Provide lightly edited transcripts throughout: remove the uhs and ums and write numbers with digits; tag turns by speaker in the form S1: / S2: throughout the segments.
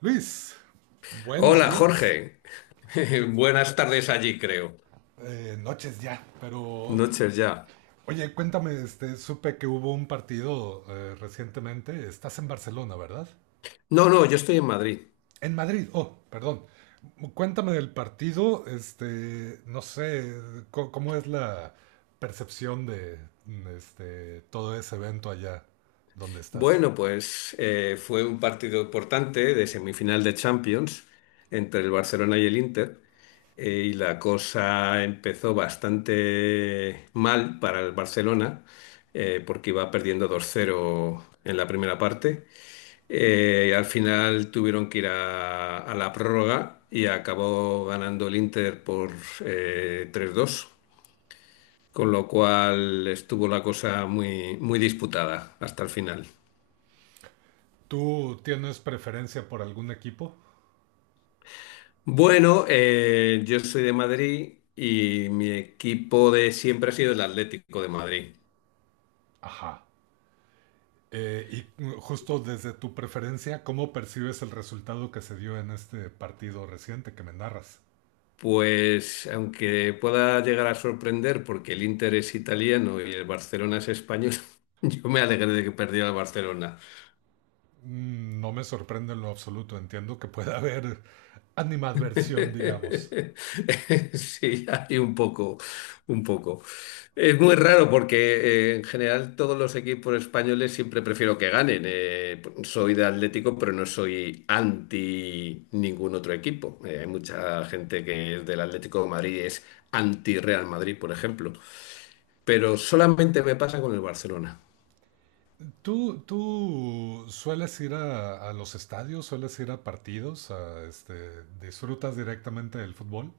S1: Luis, buenos
S2: Hola
S1: días.
S2: Jorge, buenas tardes allí creo.
S1: Noches ya, pero
S2: Noches ya.
S1: oye, cuéntame, supe que hubo un partido recientemente. Estás en Barcelona, ¿verdad?
S2: No, no, yo estoy en Madrid.
S1: En Madrid, oh, perdón. Cuéntame del partido, no sé, ¿cómo es la percepción de todo ese evento allá donde estás?
S2: Bueno, pues fue un partido importante de semifinal de Champions entre el Barcelona y el Inter y la cosa empezó bastante mal para el Barcelona porque iba perdiendo dos cero en la primera parte. Al final tuvieron que ir a la prórroga y acabó ganando el Inter por 3-2. Con lo cual estuvo la cosa muy, muy disputada hasta el final.
S1: ¿Tú tienes preferencia por algún equipo?
S2: Bueno, yo soy de Madrid y mi equipo de siempre ha sido el Atlético de Madrid.
S1: Ajá. Eh, y justo desde tu preferencia, ¿cómo percibes el resultado que se dio en este partido reciente que me narras?
S2: Pues aunque pueda llegar a sorprender porque el Inter es italiano y el Barcelona es español, yo me alegré de que perdiera el Barcelona.
S1: Mm, no me sorprende en lo absoluto, entiendo que pueda haber animadversión, digamos.
S2: Sí, hay un poco, un poco. Es muy raro porque en general todos los equipos españoles siempre prefiero que ganen. Soy de Atlético, pero no soy anti ningún otro equipo. Hay mucha gente que es del Atlético de Madrid y es anti Real Madrid, por ejemplo. Pero solamente me pasa con el Barcelona.
S1: ¿Tú sueles ir a, los estadios, sueles ir a partidos, a, disfrutas directamente del fútbol?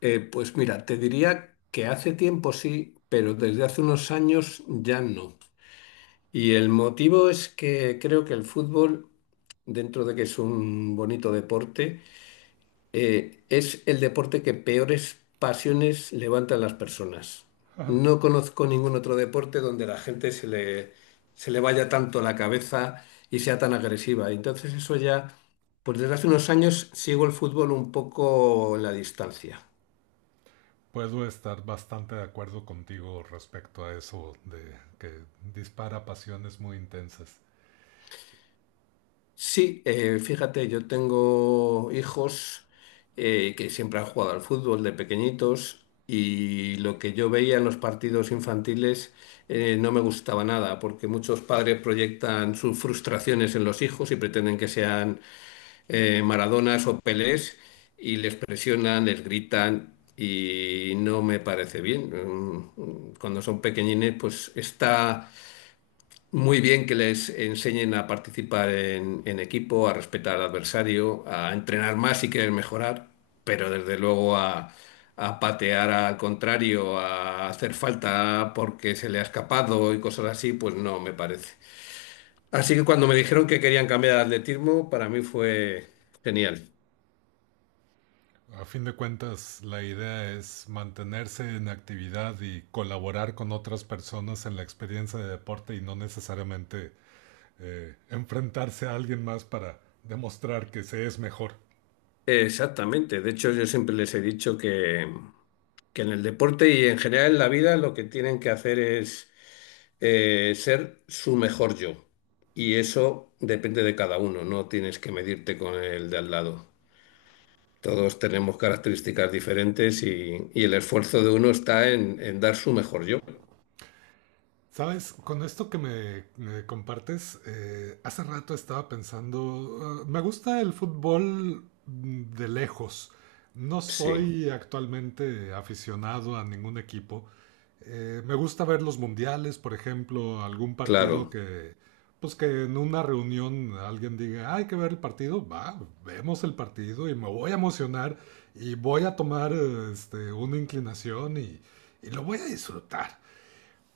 S2: Pues mira, te diría que hace tiempo sí, pero desde hace unos años ya no. Y el motivo es que creo que el fútbol, dentro de que es un bonito deporte, es el deporte que peores pasiones levanta en las personas.
S1: Ajá.
S2: No conozco ningún otro deporte donde la gente se le vaya tanto la cabeza y sea tan agresiva. Y entonces eso ya, pues desde hace unos años sigo el fútbol un poco en la distancia.
S1: Puedo estar bastante de acuerdo contigo respecto a eso de que dispara pasiones muy intensas.
S2: Sí, fíjate, yo tengo hijos que siempre han jugado al fútbol de pequeñitos y lo que yo veía en los partidos infantiles no me gustaba nada, porque muchos padres proyectan sus frustraciones en los hijos y pretenden que sean Maradonas o Pelés y les presionan, les gritan y no me parece bien. Cuando son pequeñines, pues está muy bien que les enseñen a participar en equipo, a respetar al adversario, a entrenar más si quieren mejorar, pero desde luego a patear al contrario, a hacer falta porque se le ha escapado y cosas así, pues no me parece. Así que cuando me dijeron que querían cambiar de atletismo, para mí fue genial.
S1: A fin de cuentas, la idea es mantenerse en actividad y colaborar con otras personas en la experiencia de deporte y no necesariamente enfrentarse a alguien más para demostrar que se es mejor.
S2: Exactamente. De hecho, yo siempre les he dicho que en el deporte y en general en la vida lo que tienen que hacer es ser su mejor yo. Y eso depende de cada uno, no tienes que medirte con el de al lado. Todos tenemos características diferentes y el esfuerzo de uno está en dar su mejor yo.
S1: Sabes, con esto que me compartes, hace rato estaba pensando, me gusta el fútbol, mm, de lejos. No
S2: Sí,
S1: soy actualmente aficionado a ningún equipo. Me gusta ver los mundiales, por ejemplo, algún partido
S2: claro.
S1: pues que en una reunión alguien diga, "Ah, hay que ver el partido, va, vemos el partido y me voy a emocionar y voy a tomar una inclinación y lo voy a disfrutar.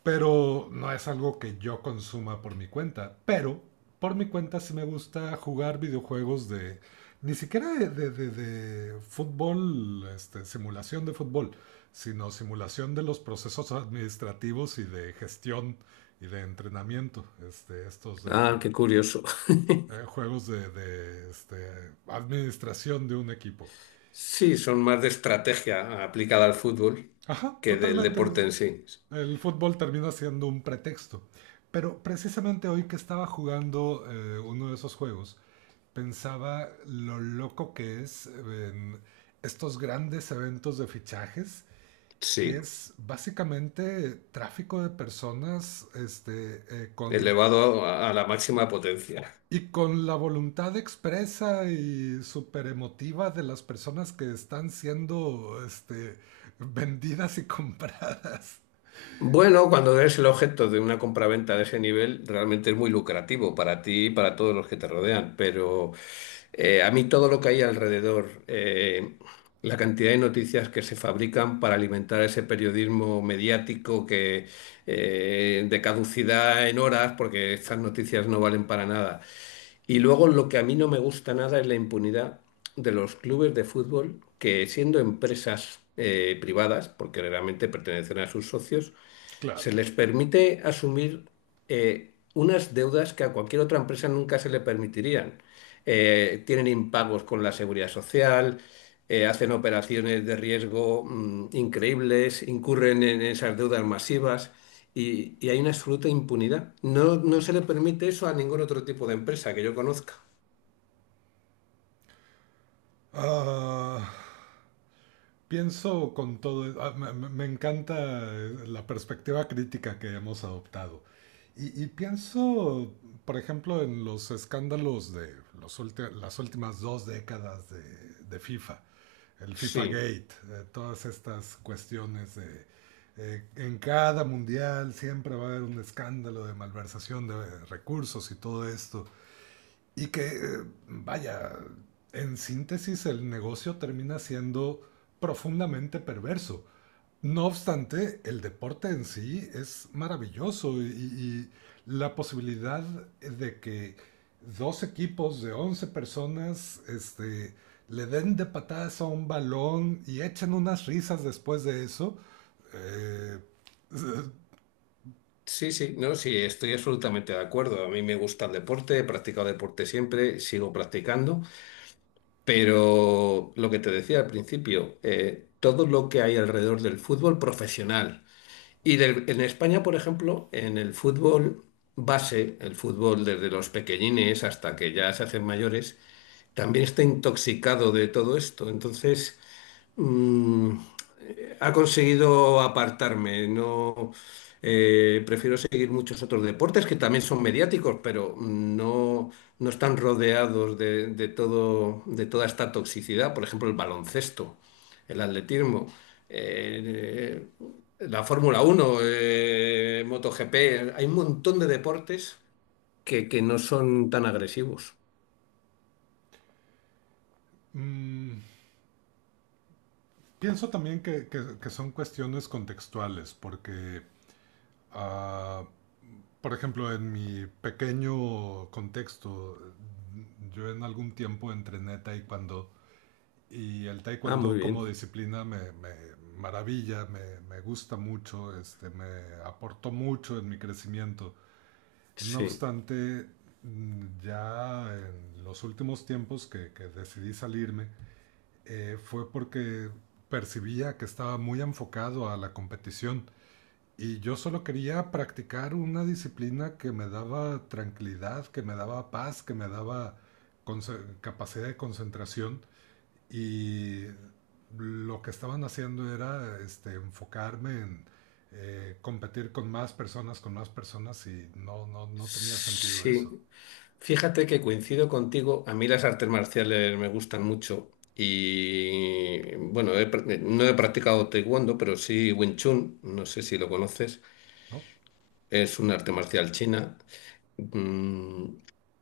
S1: Pero no es algo que yo consuma por mi cuenta. Pero por mi cuenta sí me gusta jugar videojuegos de... Ni siquiera de fútbol, simulación de fútbol, sino simulación de los procesos administrativos y de gestión y de entrenamiento. Este, estos de
S2: Ah, qué curioso.
S1: juegos de, administración de un equipo.
S2: Sí, son más de estrategia aplicada al fútbol
S1: Ajá,
S2: que del
S1: totalmente.
S2: deporte en sí.
S1: El fútbol termina siendo un pretexto. Pero precisamente hoy que estaba jugando uno de esos juegos, pensaba lo loco que es, en estos grandes eventos de fichajes, que
S2: Sí.
S1: es básicamente tráfico de personas, con,
S2: Elevado a la máxima potencia.
S1: y con la voluntad expresa y súper emotiva de las personas que están siendo vendidas y compradas.
S2: Bueno, cuando eres el objeto de una compraventa de ese nivel, realmente es muy lucrativo para ti y para todos los que te rodean, pero a mí todo lo que hay alrededor, la cantidad de noticias que se fabrican para alimentar ese periodismo mediático que de caducidad en horas, porque estas noticias no valen para nada. Y luego lo que a mí no me gusta nada es la impunidad de los clubes de fútbol que siendo empresas privadas, porque realmente pertenecen a sus socios, se
S1: Claro.
S2: les permite asumir unas deudas que a cualquier otra empresa nunca se le permitirían. Tienen impagos con la seguridad social, hacen operaciones de riesgo increíbles, incurren en esas deudas masivas y hay una absoluta impunidad. No, no se le permite eso a ningún otro tipo de empresa que yo conozca.
S1: Ah, Pienso con todo, ah, me encanta la perspectiva crítica que hemos adoptado. Y pienso, por ejemplo, en los escándalos de las últimas dos décadas de FIFA, el FIFA
S2: Sí,
S1: Gate, todas estas cuestiones de en cada mundial siempre va a haber un escándalo de malversación de recursos y todo esto. Y vaya, en síntesis el negocio termina siendo profundamente perverso. No obstante, el deporte en sí es maravilloso, y la posibilidad de que dos equipos de 11 personas, le den de patadas a un balón y echen unas risas después de eso. eh, eh,
S2: sí, sí, no, sí, estoy absolutamente de acuerdo. A mí me gusta el deporte, he practicado deporte siempre, sigo practicando. Pero lo que te decía al principio, todo lo que hay alrededor del fútbol profesional. Y en España, por ejemplo, en el fútbol base, el fútbol desde los pequeñines hasta que ya se hacen mayores, también está intoxicado de todo esto. Entonces, Mm, ha conseguido apartarme. No, prefiero seguir muchos otros deportes que también son mediáticos, pero no, no están rodeados de todo, de toda esta toxicidad. Por ejemplo, el baloncesto, el atletismo, eh, la Fórmula Uno, MotoGP. Hay un montón de deportes que no son tan agresivos.
S1: mm, pienso también que son cuestiones contextuales, porque Ah, por ejemplo, en mi pequeño contexto, yo en algún tiempo entrené taekwondo y el
S2: Ah, muy
S1: taekwondo como
S2: bien.
S1: disciplina me maravilla, me gusta mucho, me aportó mucho en mi crecimiento. No
S2: Sí.
S1: obstante, mm, ya en los últimos tiempos que decidí salirme, fue porque percibía que estaba muy enfocado a la competición y yo solo quería practicar una disciplina que me daba tranquilidad, que me daba paz, que me daba capacidad de concentración. Y lo que estaban haciendo era, enfocarme en competir con más personas, y no tenía sentido
S2: Sí.
S1: eso,
S2: Fíjate que coincido contigo, a mí las artes marciales me gustan mucho y bueno, no he practicado taekwondo, pero sí Wing Chun, no sé si lo conoces,
S1: ¿no?
S2: es un arte marcial china. Mm,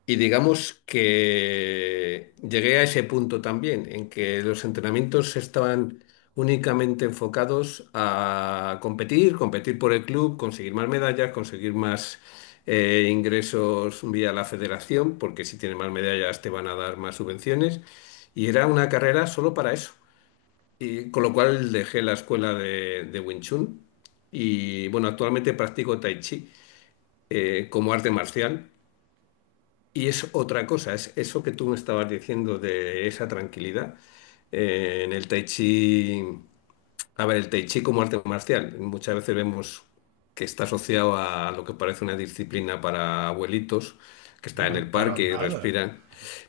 S2: y digamos que llegué a ese punto también, en que los entrenamientos estaban únicamente enfocados a competir, competir por el club, conseguir más medallas, conseguir más ingresos vía la federación, porque si tienes más medallas te van a dar más subvenciones. Y era una carrera solo para eso. Y con lo cual dejé la escuela de Wing Chun y bueno, actualmente practico Tai Chi como arte marcial. Y es otra cosa, es eso que tú me estabas diciendo de esa tranquilidad. En el Tai Chi, a ver, el Tai Chi como arte marcial, muchas veces vemos que está asociado a lo que parece una disciplina para abuelitos que están en el
S1: Para
S2: parque y
S1: nada,
S2: respiran,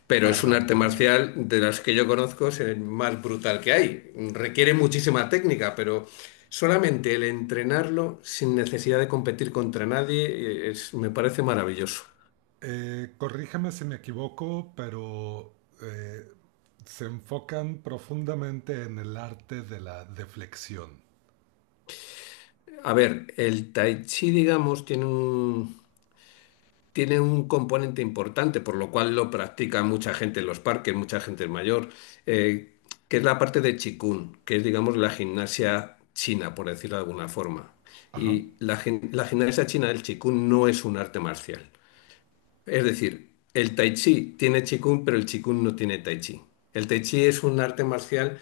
S2: pero es un
S1: para
S2: arte
S1: nada.
S2: marcial de las que yo conozco, es el más brutal que hay. Requiere muchísima técnica, pero solamente el entrenarlo sin necesidad de competir contra nadie me parece maravilloso.
S1: Corríjame si me equivoco, pero, eh, se enfocan profundamente en el arte de la deflexión.
S2: A ver, el tai chi, digamos, tiene un componente importante, por lo cual lo practica mucha gente en los parques, mucha gente mayor, eh, que es la parte de Qigong, que es, digamos, la gimnasia china, por decirlo de alguna forma.
S1: Ajá,
S2: Y la gimnasia china del Qigong no es un arte marcial. Es decir, el tai chi tiene Qigong, pero el Qigong no tiene tai chi. El tai chi es un arte marcial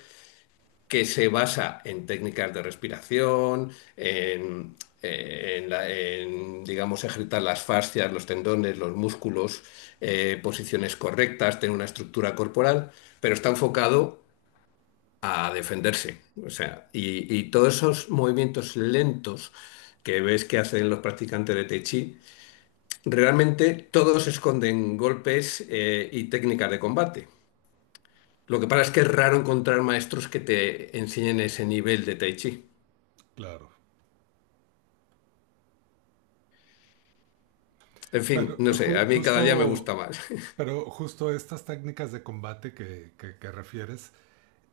S2: que se basa en técnicas de respiración, en, digamos, ejercitar las fascias, los tendones, los músculos, posiciones correctas, tener una estructura corporal, pero está enfocado a defenderse. O sea, y todos esos movimientos lentos que ves que hacen los practicantes de Tai Chi, realmente todos esconden golpes, y técnicas de combate. Lo que pasa es que es raro encontrar maestros que te enseñen ese nivel de Tai Chi.
S1: claro.
S2: En fin,
S1: Pero
S2: no sé, a mí cada día me
S1: justo,
S2: gusta más.
S1: pero justo estas técnicas de combate que refieres,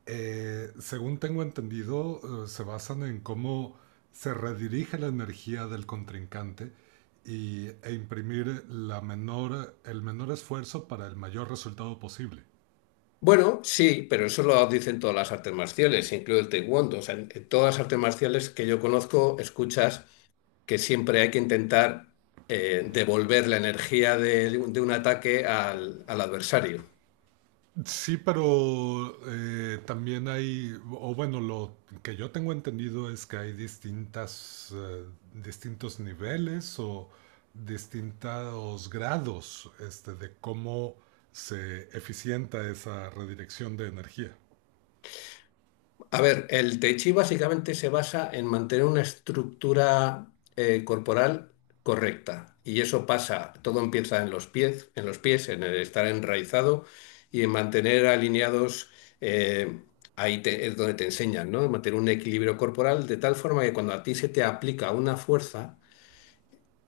S1: según tengo entendido, se basan en cómo se redirige la energía del contrincante y, e imprimir la menor, el menor esfuerzo para el mayor resultado posible.
S2: Bueno, sí, pero eso lo dicen todas las artes marciales, incluido el taekwondo. O sea, en todas las artes marciales que yo conozco, escuchas que siempre hay que intentar devolver la energía de un ataque al adversario.
S1: Sí, pero también hay, o bueno, lo que yo tengo entendido es que hay distintas, distintos niveles o distintos grados, de cómo se eficienta esa redirección de energía.
S2: A ver, el Tai Chi básicamente se basa en mantener una estructura corporal correcta. Y eso pasa, todo empieza en los pies, en los pies, en el estar enraizado y en mantener alineados, eh, ahí es donde te enseñan, ¿no? Mantener un equilibrio corporal de tal forma que cuando a ti se te aplica una fuerza,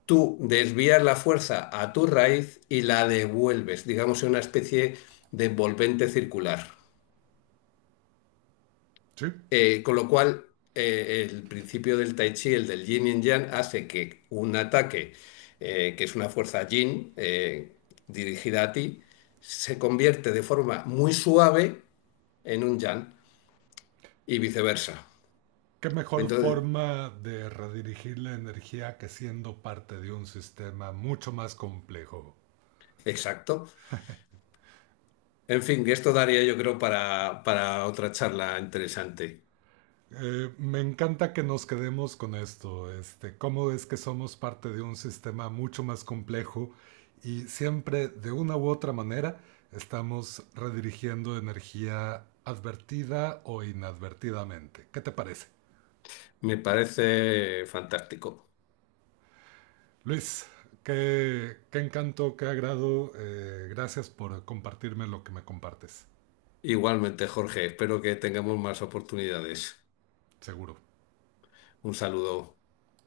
S2: tú desvías la fuerza a tu raíz y la devuelves, digamos, en una especie de envolvente circular.
S1: ¿Sí?
S2: Con lo cual, el principio del Tai Chi, el del Yin y Yang, hace que un ataque, que es una fuerza Yin, dirigida a ti, se convierte de forma muy suave en un Yang y viceversa.
S1: ¿Qué mejor
S2: Entonces,
S1: forma de redirigir la energía que siendo parte de un sistema mucho más complejo?
S2: exacto. En fin, que esto daría yo creo para, otra charla interesante.
S1: Me encanta que nos quedemos con esto, cómo es que somos parte de un sistema mucho más complejo y siempre de una u otra manera estamos redirigiendo energía advertida o inadvertidamente. ¿Qué te parece?
S2: Me parece fantástico.
S1: Luis, qué encanto, qué agrado. Gracias por compartirme lo que me compartes,
S2: Igualmente, Jorge, espero que tengamos más oportunidades.
S1: seguro.
S2: Un saludo.